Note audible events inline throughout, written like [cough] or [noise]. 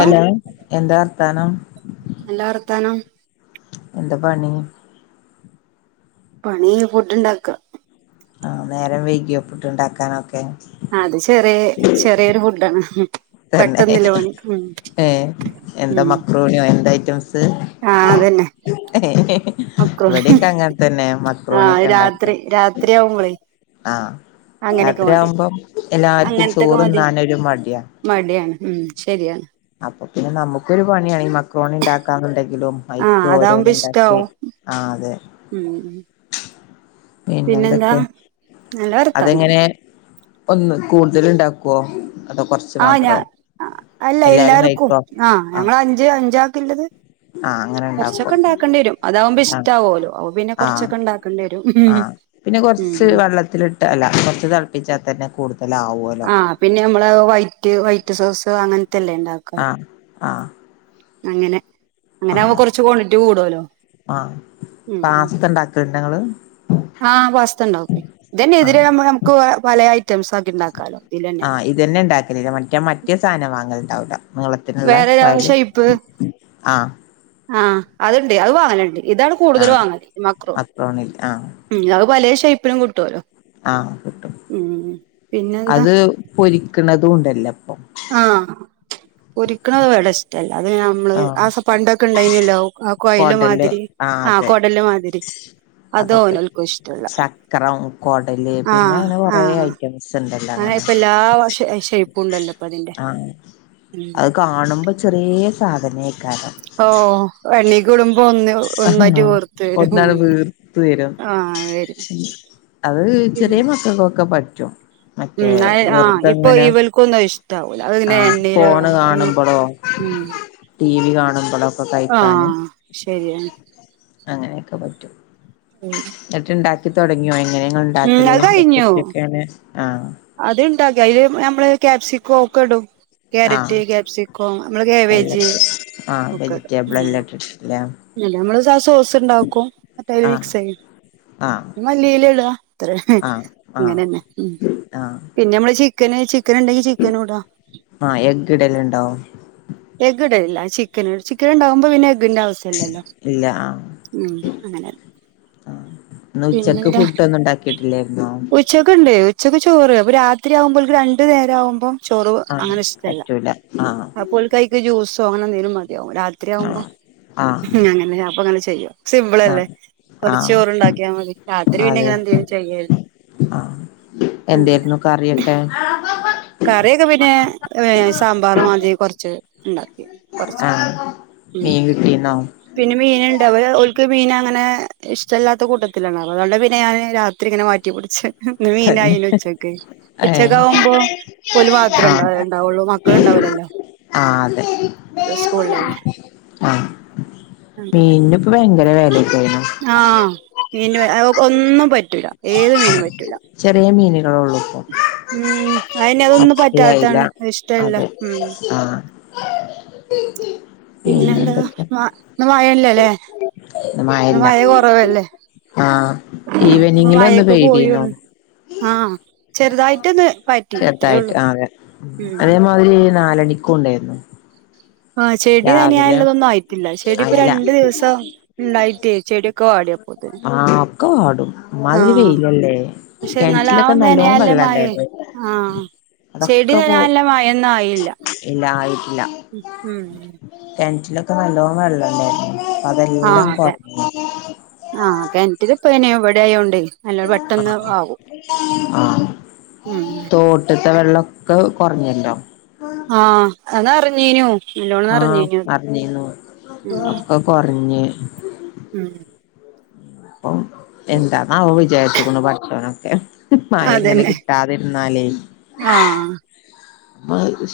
Hello എന്താ വർത്താനം നല്ല വർത്താനം എന്താ പണി പണി ഫുഡ് ഉണ്ടാക്കുക ആഹ് നേരം വൈകോ പുട്ട്ണ്ടാക്കാനൊക്കെ ആഹ് അത് ചെറിയ ചെറിയൊരു ഫുഡാണ് തന്നെ പെട്ടെന്നില്ല പണി ഉം ഏ എന്താ മക്രൂണിയോ എന്താ ഐറ്റംസ് ആഹ് അതന്നെ മക്രോണി ഇവിടെക്കെ അങ്ങനെ തന്നെ ആ മക്റോണിക്കെ ഇണ്ടാക്ക രാത്രി രാത്രി ആവുമ്പോളേ ആഹ് അങ്ങനെയൊക്കെ മതി രാത്രരിയാവുമ്പോം എല്ലാവർക്കും അങ്ങനത്തൊക്കെ ചോറും മതി നാനരു മടിയാ മടിയാണ് ഉം ശരിയാണ് അപ്പൊ പിന്നെ നമുക്കൊരു പണിയാണ് ഈ മക്രോണ ഉണ്ടാക്കാന്നുണ്ടെങ്കിലും ആ മൈക്ക് അതാവുമ്പോ ഓരോന്ന ഉണ്ടാക്കി ഇഷ്ടാവും ആഹ് അതെ ഉം പിന്നെന്താ പിന്നെന്തൊക്കെ നല്ല വർത്താനം അതെങ്ങനെ ഒന്ന് കൂടുതൽ ഉണ്ടാക്കുവോ അത കൊറച്ച് ആ മാത്ര അല്ല എല്ലാർക്കും ആഹ് ഞങ്ങ അഞ്ച് അഞ്ച് ആക്കുള്ളത് ആഹ് അങ്ങനെ കുറച്ചൊക്കെ ഉണ്ടാക്കും ഉണ്ടാക്കേണ്ടി വരും അതാകുമ്പോ ആഹ് ഇഷ്ടാവല്ലോ അവ പിന്നെ ആഹ് കൊറച്ചൊക്കെ ഉണ്ടാക്കേണ്ടി വരും ആഹ് പിന്നെ കുറച്ച് ഉം വെള്ളത്തിിട്ട അല്ല കുറച്ച് തിളപ്പിച്ചാൽ തന്നെ കൂടുതലാകും ആഹ് പിന്നെ നമ്മള് വൈറ്റ് വൈറ്റ് സോസ് അങ്ങനത്തെല്ലേ ഉണ്ടകും ആഹ് അങ്ങനെ അങ്ങനെ അവ ആഹ് കുറച്ച് ക്വാണ്ടിറ്റി കൂടല്ലോ ഉം ണങ്ങള് ആഹ് വസ്തു ഉണ്ട ഓക്കെ ഇതന്നെ എതിരെ ആഹ് നമുക്ക് പല ഐറ്റംസ ഒക്കെ ഉണ്ടാക്കാലോ ഇതിൽ തന്നെ ആഹ് ഇത് തന്നെ ഉണ്ടാക്കലില്ല മറ്റേ മറ്റേ സാധനം വാങ്ങല ഉണ്ടാവൂട്ട മളത്തിനുള്ള വേറെ വല് ഷേപ്പ് ആഹ് ആഹ് അത്ണ്ട് അത് വാങ്ങലുണ്ട് ഇതാണ് കൂടുതൽ ആഹ് വാങ്ങല് ഈ മക്രോന് മക്രോണിൽ ആഹ് ഉം അത് പലേ ഷ്പപ്പിലും കിട്ടുവല്ലോ ആഹ് കിട്ടും ഉം പിന്നെന്താ അത് പൊരിക്കണതും ഉണ്ടല്ലപ്പൊ ആഹ് പൊരിക്കണ വേടെ അല്ലാതും നമ്മള് ആഹ് പണ്ടൊക്കെ ഉണ്ടായിനല്ല ആഹ് കൊയില് കോടല് മാതിരി ആഹ് അതെ കൊടല് മാതിരി അതോ അതൊക്കെ ഓല്ക്കും ഇഷ്ടല്ല ചക്രം കൊടല് പിന്നെ ആഹ് അങ്ങനെ കൊറേ ആഹ് ഐറ്റം ല്ല അങ്ങനെ ഇപ്പ എല്ലാ ഷെ ഷേയ്പ്പും ഉണ്ടല്ലോ ഇപ്പ അതിന്റെ ആഹ് അത് ഉം കാണുമ്പോ ചെറിയ സാധനേക്കാെ ഓഹ് പണി കൂടുമ്പോ ഒന്ന് ഒന്നട്ട് ഓർത്ത് വരും ഒന്നാണ് വീർത്ത് വരും ആഹ വരും അത് ചെറിയ മക്കക്കൊക്കെ പറ്റും. മറ്റേ ഉം അ ആഹ് ഇപ്പൊ വെറുതെങ്ങനെ ഇവൽക്കൊന്നും അയ് ഇഷ്ടാവൂല. അങ്ങനെ ആഹ് ഫോണ് എണ്ണീലും അതി കാണുമ്പളോ ഉം ടി വി കാണുമ്പളും ആഹ് ശരിയ അങ്ങനയൊക്കെ പറ്റും [unintelligible] ഉചേൽത്തെ ഇണ്ടാക്കി തുടങ്ങിയോ? എങ്ങനേണ് ഉം ഉണ്ടാക്കല്? അത് കഴിഞ്ഞു എപ്പഴത്തേക്ക് ആണ്? ആഹ് അത് ഇണ്ടാക്കി അയില് നമ്മള് ക്യാപ്സകം ഒക്ക ഇടും. ആഹ് ക്യാരറ്റ് ക്യാപ്സിക്കോം മ്മടെ ക്യാബേജ് എല്ലട്ട് ആഹ് വെജിറ്റേബിൾ എല്ലാം ഇട്ടട്ടില്ലേ എന്നിട്ടമ്മള് സോസ് ഉണ്ടാക്കും മറ്റതില് ആഹ് മിക്സ് ചെയ്യും. ആഹ് മല്ലിയില ഇടാ അത്ര ആഹ് ആഹ് അങ്ങനെതന്നെ ഉം ആഹ് പിന്നെ നമ്മടെ ചിക്കന് ചിക്കൻ ഇണ്ടെങ്കി ചിക്കനൂടാ. ആഹ് എഗ് ഇടലുണ്ടോ എഗ് ഇടലില്ല ചിക്കന് ചിക്കന് ഇണ്ടാവുമ്പോ പിന്നെ എഗിന്റെ ആവസ്യ ഇല്ല ഉം അങ്ങനെ ഇന്നുച്ചക്ക് ഫുഡോന്നും ഉണ്ടാക്കിട്ടില്ലേയിരുന്നോ? ഉച്ചക്ക് ഇണ്ട്. ഉച്ചക്ക് ചോറ് അപ്പൊ രാത്രിയാവുമ്പോൾക്ക് രണ്ട് നേരം ആവുമ്പോ ചോറു ആഹ് അങ്ങനെ ഇഷ്ടല്ല. പറ്റൂല ആഹ് [unintelligible] പുൽ കൈക്ക് ജ്യൂസോ അങ്ങനെ എന്തെങ്കിലും മതിയാവു. രാത്രിയാവുമ്പോ ആഹ് ആഹ് ഹും അങ്ങനെ അപ്പ അങ്ങനെ ചെയ്യും. സിമ്പിളല്ലേ ആഹ് കുറച് ആഹ് ചോറുണ്ടാക്കിയാ മതി. രാത്രി പിന്നെ അതെ ഇങ്ങനെ എന്തെങ്കിലും ചെയ്യരുന്നു. ആഹ് എന്തേയിരുന്നു കറിയൊക്കെ? കറിയൊക്കെ പിന്നെ വേ സാമ്പാറും മതിം കുറച്ച് ഉണ്ടാക്കി. കുറച്ച് ആഹ് ഉം മീൻ കിട്ടീര്ന്നോ? പിന്നെ മീൻണ്ട് അവര് ഓൾക്ക് മീൻ അങ്ങനെ ഇഷ്ടല്ലാത്ത കൂട്ടത്തിലാണ്. അപ്പ അതോണ്ട് പിന്നെ ഞാന് രാ ഇത്രങ്ങനെ മാറ്റിപുടിച്ച് ഇന്ന് തന്നെ മീനായിന് ഉച്ചക്ക്. ഏഹ് ഉച്ചക്ക് ആവുമ്പോ ഓല് ആഹ് മാത്രേണ്ടാവൂ ഇണ്ടാവുള്ളു മക്കള് ഇണ്ടാവൂലല്ലോ ആഹ് അതെ സ്കൂൾലല്ലേ മീൻന് ഇപ്പ ഭയങ്കര വെലയ്ക്കയ്ന്. ആഹ് മീൻന് വെല ഒന്നും പറ്റൂല ഏത് മീനും പറ്റൂല. ചെറിയ മീനുകളൊള്ളൂ ഇപ്പൊ. ഉം അയനെ അതൊന്നും മത്തി അയില പറ്റാത്തതാണ് ഇഷ്ടല്ല അതെ ഉം ആഹ് [unintelligible] പിന്നെന്താ പിന്നെന്തൊക്കെ മ ഇന്ന് മഴല്ലല്ലേ ഇന്ന് മഴ കൊറവല്ലേ ആഹ് അപ്പൊ ഈവനിങ്ങില് ഒന്ന് മഴയൊക്കെ പെയ്തേനു. പോയോണ് ആഹ് ചെറുതായിട്ടൊന്ന് പാറ്റി അത്രേ ചെറുതായിട്ട് ഉള്ളൂ ആഹ് അതെ. ഉം അതേമാതിരി നാലണിക്കൂണ്ടായിരുന്നു. ആഹ് ചെടി നനയാൻലതൊന്നും ആയിട്ടില്ല. ചെടി ആഹ് ഇപ്പൊ ഇല്ല രണ്ടു ദിവസം ഉണ്ടായിട്ടേ ചെടിയൊക്കെ വാടിയ ആഹ് ഒക്കെ വാടും. അമ്മാതിരി ആഹ് വെയിലല്ലേ? പക്ഷെ എന്നാലും ആ കെണറ്റിലൊക്കെ നല്ലോം നനയാല്ലെ വെള്ളം മഴെയ് ഉണ്ടായിരുന്നു ആഹ്. ചെടി അതൊക്കെ പോ നനയാല്ല്ല മഴൊന്നായില്ല. ഇല്ല ആയില്ല. ഉം കെണറ്റിലൊക്കെ നല്ലോണം വെള്ളം ഉണ്ടായിരുന്നു. ഇപ്പ ആഹ് അതെല്ലാം അതെ കൊറഞ്ഞു. ആഹ് കെണറ്റിലിപ്പയ്ന ഇവിടെ ആയോണ്ടെയ്. ആഹ് ആഹ് ഉം തോട്ടത്തെ വെള്ളൊക്കെ കൊറഞ്ഞല്ലോ ആഹ് ഞാൻ അറിഞ്ഞിനു. ആഹ് പറഞ്ഞിന്നു ഉം ഒക്കെ കൊറഞ്ഞ്. ഉം അപ്പ എന്താണാവോ വിചാരിച്ച്ക്ക്ണെ പടച്ചോനൊക്കെ. മഴ ഇങ്ങനെ അതന്നെ കിട്ടാതിരുന്നാലേ. ആഹ്.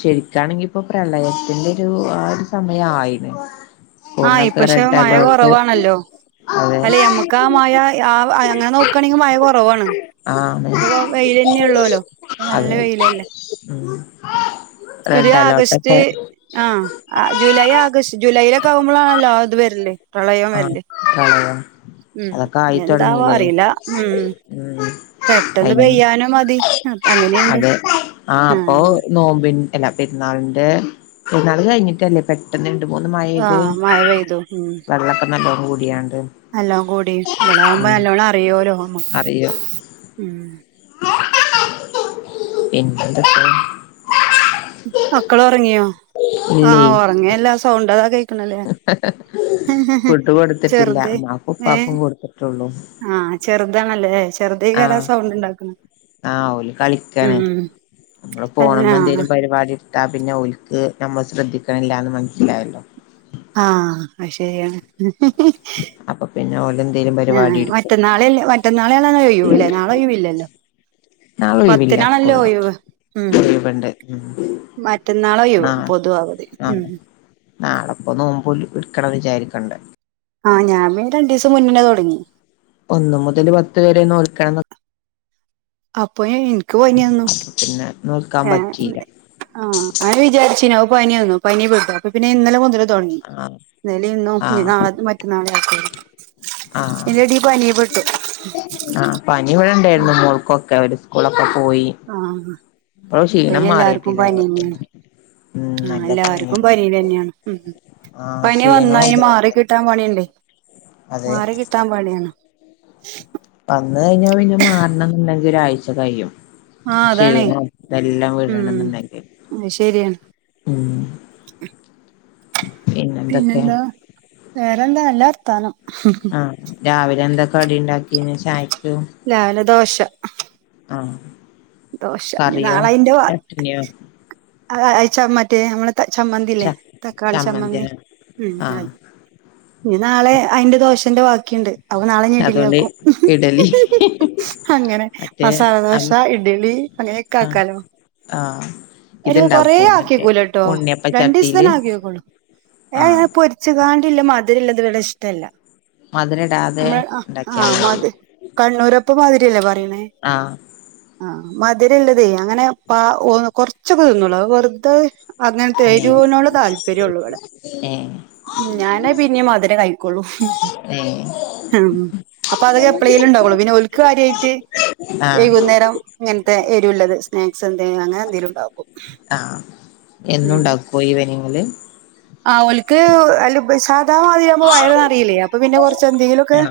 ശരിക്കാണെങ്കി ഇപ്പൊ പ്രളയത്തിന്റെ ഒരു ആഹ് ഒരു സമയാ ആയിണ്. ആയി സ്കൂളിനൊക്കെ പക്ഷെ റെഡ് മഴ അലേർട്ട് കുറവാണല്ലോ? അതെ അല്ലെ നമ്മക്ക് ആഹ് മഴ അങ്ങനെ നോക്കാണെങ്കിൽ മഴ കൊറവാണ്. ആണ് ഇപ്പ വെയിലെന്നെ ഉള്ളൂല്ലോ നല്ല അതെ വെയിലല്ലേ? ഉം. ഒരു റെഡ് ആഗസ്റ്റ് അലോട്ടൊക്കെ ആഹ് ജൂലൈ ആഗസ്റ്റ് ജൂലൈയിലൊക്കെ ആകുമ്പോളാണല്ലോ അത് വരല്. പ്രളയം ആഹ് വരല്. പ്രളയം. ഉം അതൊക്കെ എന്താവോ ആയിത്തൊടങ്ങില്ലേ അറില്ല ഉം. ഉം പെട്ടന്ന് അയിന് പെയ്യാനും മതി അങ്ങനിണ്ട് അതെ ആഹ്. അപ്പൊ നോമ്പിന്റെ അല്ല പെരുന്നാളിന്റെ പെരുന്നാള് കഴിഞ്ഞിട്ടല്ലേ പെ പെട്ടെന്ന് രണ്ട് മൂന്ന് മഴ പെയ്തെ ആഹ് മഴ പെയ്തു വെള്ളം ഒക്കെ നല്ലോം കൂടിയാണ്ട്. നല്ലോം കൂടി ഇവിടെ ആകുമ്പോ ഉം നല്ലോണം അറിയുല്ലോ നമ്മക്ക് അറിയും ഉം. [unintelligible] മക്കള് ഉറങ്ങിയോ ഇല്ലേ ആഹ് ഉറങ്ങിയില്ല സൗണ്ട് അതാ കേക്ക്ണ്. ഫുഡ് കൊടുത്തിട്ടില്ല ചെറുത് ഉമ്മാക്കും ഏഹ് ഉപ്പാക്കും കൊടുത്തിട്ടൊള്ളൂ. ആഹ് ചെറുതാണല്ലേ ചെറുതേകാരും ആഹ് സൗണ്ട് ഇണ്ടാക്കുന്നെ. ആഹ് ഓല് കളിക്കാന് ഓല് അല്ല ഫോണുമെ ആ ന്തേലും പരി പരിപാടിയെടുത്താ പിന്നെ ഓല്ക്ക് നമ്മള് ശ്രദ്ധിക്കണില്ലാന്ന് മനസ്സിലായല്ലോ? ആഹ് അത് ശരിയാണ്. അപ്പൊ പിന്നെ ഓല് എന്തേലും പരിപാടി ഇട്ക്കും. മറ്റന്നാളലേ മറ്റന്നാളേണലോ ഒയിവ് നാളെ ഒയിവില്ലല്ലോ? നാളെ ഒഴിവില്ല പത്തിനാണല്ലോ സ്കൂളിന് ഒയിവ്. ഉം ഒഴിവുണ്ട് ഉം മറ്റന്നാളെ ഒഴിവ് പൊതു അവധി ഉം. നാളെ ഇപ്പൊ നോമ്പ് നോൽക്കണന്ന് വിചാരിക്കണ്ട്. ആഹ് ഞാൻ പിന്നെ രണ്ടു ദിവസം മുന്നനേ തുടങ്ങി. ഒന്നു മുതൽ പത്ത് വരെ നോൽക്കണം എന്നൊക്കെ. അപ്പൊ എനിക്ക് പനിയ് വന്ന്. പിന്നെ നോൽക്കാൻ പറ്റിയില്ല. ആഹ് അങ്ങനെ വിചാരിച്ചിനു പനി വന്നു പനി പെട്ടു അപ്പ പിന്നെ ഇന്നലെ മുതല് തുടങ്ങി ആഹ് ഇന്നലെ ഇന്നും ഇനി ആഹ് നാളെ മറ്റന്നാളെ ആക്കാ കരുതി. ആഹ് അയിന്റെ ഇടയിൽ പനീപ്പെട്ടു. ആഹ് പനിയിവിടെ ഉണ്ടായിരുന്നു മോൾക്കൊക്കെ അവരെ സ്കൂളൊക്കെ പോയി. ആഹ് ഇപ്പളും ക്ഷീണം ഇപ്പയിന് എല്ലാർക്കും മാറിയിട്ടില്ല പനിയ് ഓൾക്ക് തന്നെയാണ്. ഉം ആഹ് നല്ല എല്ലാർക്കും പനിയാണ് പനി തന്നെയാണ് ഉം. ആഹ് പനി വന്നാൽ ഈ ക്ഷീണോണ്ട് മാറി നല്ല കിട്ടാൻ പണിയല്ലേ. അതെ. ട്ടാ പണിയാണ്. വന്ന് കഴിഞ്ഞാൽ പിന്നെ മാറണം എന്നുണ്ടെങ്കിൽ ഒരാഴ്ച കഴിയും. ആ അതാണേ ക്ഷീണം ഇതെല്ലാം വിടണം ഉം എന്നു ണ്ടെങ്കില്. അത് ശരിയാണ് ഉം. പിന്നെന്തൊക്കെ പിന്നെന്താ വേറെന്താ നല്ല വർത്താനം. രാവിലെ എന്താ കടി ഉണ്ടാക്കിനെ ചായക്ക്. രാവിലെ ദോശ. ആഹ് ദോശ ഇനി കറിയോ ചട്ടിണിയോ? ആ അച്ചമ്മറ്റേ നമ്മളെ ചമ്മന്തില്ലേ ച തക്കാളി ചമ്മന്തി ചമ്മന്തിയോ ഉം ആഹ് അത് ഇനി നാളെ അയിന്റെ ദോഷന്റെ ബാക്കിയുണ്ട് അപ്പോ നാളെ ഇടലി അതുകൊണ്ട് ആക്കും ഹ് ഇഡലി ഹ് അങ്ങനെ മറ്റേ മസാലദോശ ആഹ് ഇഡലി അങ്ങനെയൊക്കെ ആക്കാലോ. ആഹ് ഒരു കൊറ ഇത്ണ്ടാക്കോ മറ്റേ ആക്കിക്കൂലട്ടോ ഉണ്ണിയപ്പ രണ്ട് ദിവസം ചട്ടീല് തന്നെ ആക്കിക്കോളൂ ആഹ് ഏ പൊരി രിച്ച്കാണ്ടല്ലെ മധുരല്ലത് വടെ ഇഷ്ടല്ല മധുരടാതെ നമ്മള് ആഹ ഇണ്ടാക്കിയാ അഹ മതി മധ് കണ്ണൂരപ്പ മാതിരിയല്ലേ പറയണേ ആഹ് ആ മധുരംല്ലതെ അങ്ങനെ പ കൊറച്ചൊക്കെ തിന്നുള്ളു വെറുതെ അങ്ങനെ എരുനോടെ ഏഹ് താല്പര്യം ഉള്ളു വിടെ ഞാന ഏഹ് പിന്നെയും മധുരം കഴിക്ക കുള്ളു മ്ഹ് ഉം ഉ അപ്പൊ അതൊക്കെ എപ്ലെങ്കിൽ ഉണ്ടാവുള്ളൂ പിന്നെ ഒൽക്ക് കാര്യയിട്ട് ആഹ് വൈകുന്നേരം. ഇങ്ങനത്തെ ഏരുള്ളത് സ്നാക്സ് എന്തേ അങ്ങനെ എന്തെങ്കിലും ഉണ്ടാവും. ആ എന്നുംണ്ടാക്കോ ഇവനിങ്ങല്? ആ ഒൽക്ക് അല്ല സാധാരണ മതിരിയാവുമ്പോ വയറ് ആഹ് നിറയൂലെ അപ്പൊ പിന്നെ കൊറച്ച് എന്തെങ്കിലുക്കെ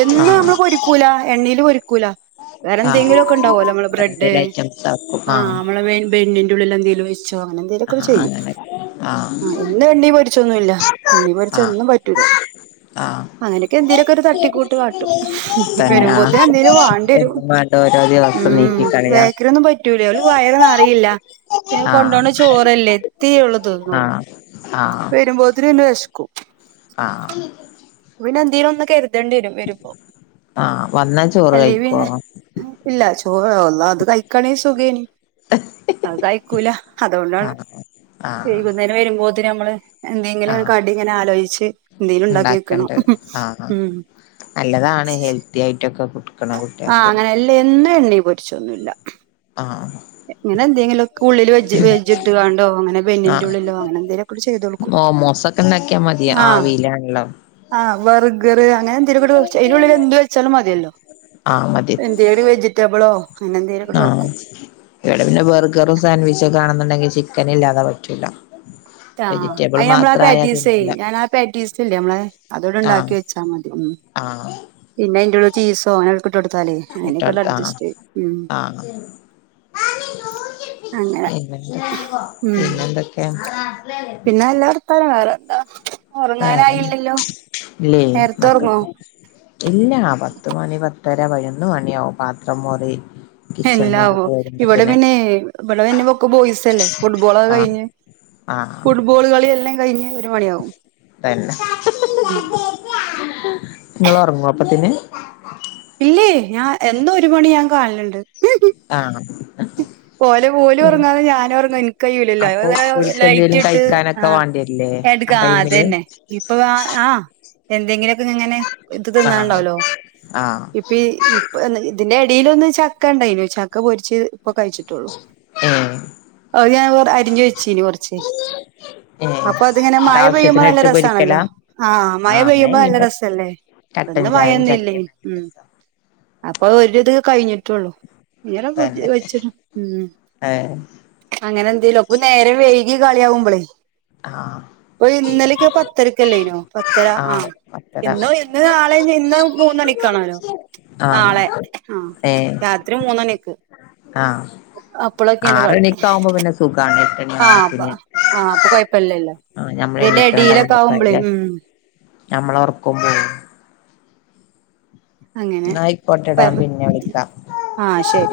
എന്നും ആഹ് നമ്മള് പൊരിക്കൂല എണ്ണൽ പൊരിക്കൂല. വേറെ ആഹ് എന്തെങ്കിലും ഒക്കെ ഉണ്ടാവോ ലോ നമ്മള് വേറെ ബ്രെഡ് എന്തേലും ഐറ്റംസ് ആക്കും ആഹ് നമ്മള ബെന്നിന്റെ ഉള്ളിൽ എന്തെങ്കിലും വെച്ചോ അങ്ങനെന്തെങ്കലൊക്കെ ആഹ് ചെയ്യും. അങ്ങനെ ആഹ് പിന്നെ എണ്ണീ പൊരിച്ചൊന്നുല്ല എണ്ണീ പൊരിച്ചെ ആഹ് എന്നും പറ്റൂല്ല. ആഹ് അങ്ങനെയൊക്കെ എന്തേലൊക്കെ ഒരു തട്ടിക്കൂട്ട് കാട്ടും. തന്നെ വരുമ്പോതെ ആഹ് എന്തേങ്കിലു ഒക്കെ വാണ്ടി വരും എന്നും വേണ്ട ഓരോ ദിവസം ഉം നീക്കി കളയാം ബേക്കറിന്നും പറ്റ പറ്റുല വയറ് നിറയില്ല പിന്നെ കൊണ്ടോണ ആഹ് ചോറല്ലേ ഇത്തിരി തിന്നുള്ളു. ആഹ് ആഹ് വരുമ്പോത്തിന്ന് പിന്നെ വെഷക്കും. ആഹ് പിനെ എന്തേങ്കിലും ഒന്നൊ കരുതേണ്ടി വരും വരുമ്പോ. ആഹ് വന്നാ ചോ അല്ല പിന്നെ ഇല്ല ചോല്ലാം അത് കഴിക്കണേ സുഖേനി. അത് ഴക്കൂല അതുകൊണ്ടാണ് ആഹ് ചെയ ആഹ് വൈനേരം വരുമ്പോത്തന് നമ്മള് എന്തെങ്കിലും ആഹ് കടി ഇങ്ങനെ ആലോചച്ച് എന്തെങ്കിലും ഉണ്ടാക്കി വെക്കണം ക്കണ്ട് ആ ഉം നല്ലതാണ് ഹെൽത്തി ആയിട്ടൊക്കെ കൊടുക്ക ആഹ് അങ്ങനെ അല്ല എന്നും എണ്ണീ പൊരിച്ചൊന്നുല്ല. ആഹ് ആ ഇങ്ങനെന്തങ്കിലൊക്ക ഉള്ളി വെച്ച്ട്ട് ക്കാണ്ടേ ബന്നി ലോ ഇങ്ങനെന്തങ്കിലോക്കെ, ആഹ് ഉള്ളിലോ അങ്ങന എന്തെങ്കിലൊക്കെ ചെയ്ത കൊടുക്കും. മോമോസൊക്കെ ഉണ്ടാക്കിയാ മതിയ ആവിയിലാണല്ലോ. ആ ബർഗർ അങ്ങനെ എന്തെ അതിനന്റെുള്ളിൽ എരുവുള്ള എന്ത് വെച്ചാലും മതിയല്ലോ. ആഹ് മതി എന്തലും വെജിറ്റബിളോ അങ്ങനെ ആഹ് എന്തെിലുംക്കവെക്കും. ഇവിടെ പിന്നെ ബർഗറോ സാൻവിച്ചോ കാണുന്നുണ്ടെങ്കിൽ ചിക്കന ഇല്ലാതെ പറ്റില്ല. ആ അനമ്മള ആ പാറ്റീസ തിന്നൂല ഞാൻ ആ പാറ്റീസല്ലേ നമ്മളെ അതോട് ഉണ്ടാക്കി ആഹ് വെച്ചാ മതി. ആഹ് പിന്നെ എയിന്റെള്ളിചീസോ ട്ട്കൊടുത്താലേ അങ്ങനെയൊക്കെല് ഇട്ടോട്ത്ത് ആഹ് അഡ്ജസ്റ്റ് ചെയ്യു ആഹ് അങ്ങനെ പിന്നെന്താ ഉം [unintelligible] പിന്നെ നല്ല വർത്താനം വേറെ എന്താ വേറെ ഉറങ്ങാനായില്ലല്ലോ ഇല്ലേ നേരത്തെ ഉറങ്ങോ? മക്കക്ക് ഇല്ല പത്തുമണി പത്തര പഴന്ന് മണിയാവും പാത്രം മോറി എല്ലാ കിച്ചണിന്നൊന്ന് ഇവിടെ കേറുമ്പത്തിന് പിന്നെ ഇവിടെ പിന്നെ ഒക്കെ ബോയ്സ്ല്ലേ ഫുട്ബോളേ ക്കെ ആഹ് കഴിഞ്ഞ്. ആഹ് ഫുട്ബോള് കളി എല്ലാം കഴിഞ്ഞ് ഒരു മണിയാവും. ന്നെ ഉം നിങ്ങള് ഉറങ്ങുവോ അപ്പത്തിന്. ഇല്ലേ ഞാൻ എന്നും ഒരു മണി ഞാൻ കാണല്ണ്ട്. ആഹ് പോലെ പോലും ഉറങ്ങാതെ ഞാനും ഉറങ്ങും എനക്ക് കയിലല്ലോ അങ്ങനെ ലൈറ്റ് ഇട്ട് ആ ക്കവാണ്ടില്ലേ ആ ടൈമില് ഇപ്പൊംവ ആ എന്തെങ്കിലുക്കെ ഇങ്ങനെ. ആഹ് ആഹ്. ഇപ്പി ഇപ്പ ഇതിന്റെ ഇടയിലെന്ന് ചക്ക ഉണ്ടായിനു ചക്ക പൊരിച്ച് ഇപ്പൊ കഴിച്ചിട്ടുള്ളൂ. ഏഹ് അത് ഞാൻ അരിഞ്ഞ് വെച്ചീനി കുറച്ച്. ഏഹ് അപ്പൊ അതിങ്ങനെ ന്നിട്ട് മയ പെയ്യുമ്പോ ആവശ്യത്തിന് നല്ല എടുത്ത് പൊരിക്കലാ രസമാണല്ലോ ആഹ് മയ പെയ്യുമ്പോ നല്ല രസല്ലേ. കട്ടൻ അന്ന് ചായയും ചക്കയും മയന്ന്ല്ലയ്നി നല്ല ഉം രസാ അപ്പൊ ഒരിത് കഴിഞ്ഞിട്ടുള്ളു. തന്നെ [unintelligible] വെച്ചിണ് ഉം ഏഹ് അങ്ങനെ എന്തേലും അപ്പൊ നേരം വൈകി കളിയാവുമ്പോളെ. ആഹ് ഒരു ഇന്നലേക്ക് പത്തരക്കല്ലേനോ പത്തര ആഹ് ഇന്നോ ഇന്ന് നാളെ ഇന്ന് മൂന്ന് മണി ണല്ലോ ആഹ് നാളെ ആഹ് ഏഹ് രാത്രി മൂന്നണിക്ക്. ആഹ് അപ്പളൊക്കെയാണ് കളി ആറണിക്ക ആവുമ്പോ പിന്നെ സുഖാണ് എട്ടണി ആഹ് അപ്പ ആവുമ്പോത്തിന്. ആഹ് അപ്പൊ കൊഴപ്പല്ലല്ലോ ആഹ് ഞമ്മൾ ഇതിന്റെ എണീക്കാ എടീലൊക്കെ ആവുമ്പളേ [unintelligible] ഉം ഞമ്മള ഉറക്കുമ്പോം അങ്ങനെ നായിക്കോട്ടട പിന്നെ വിളിക്കാം. ആഹ് ശരി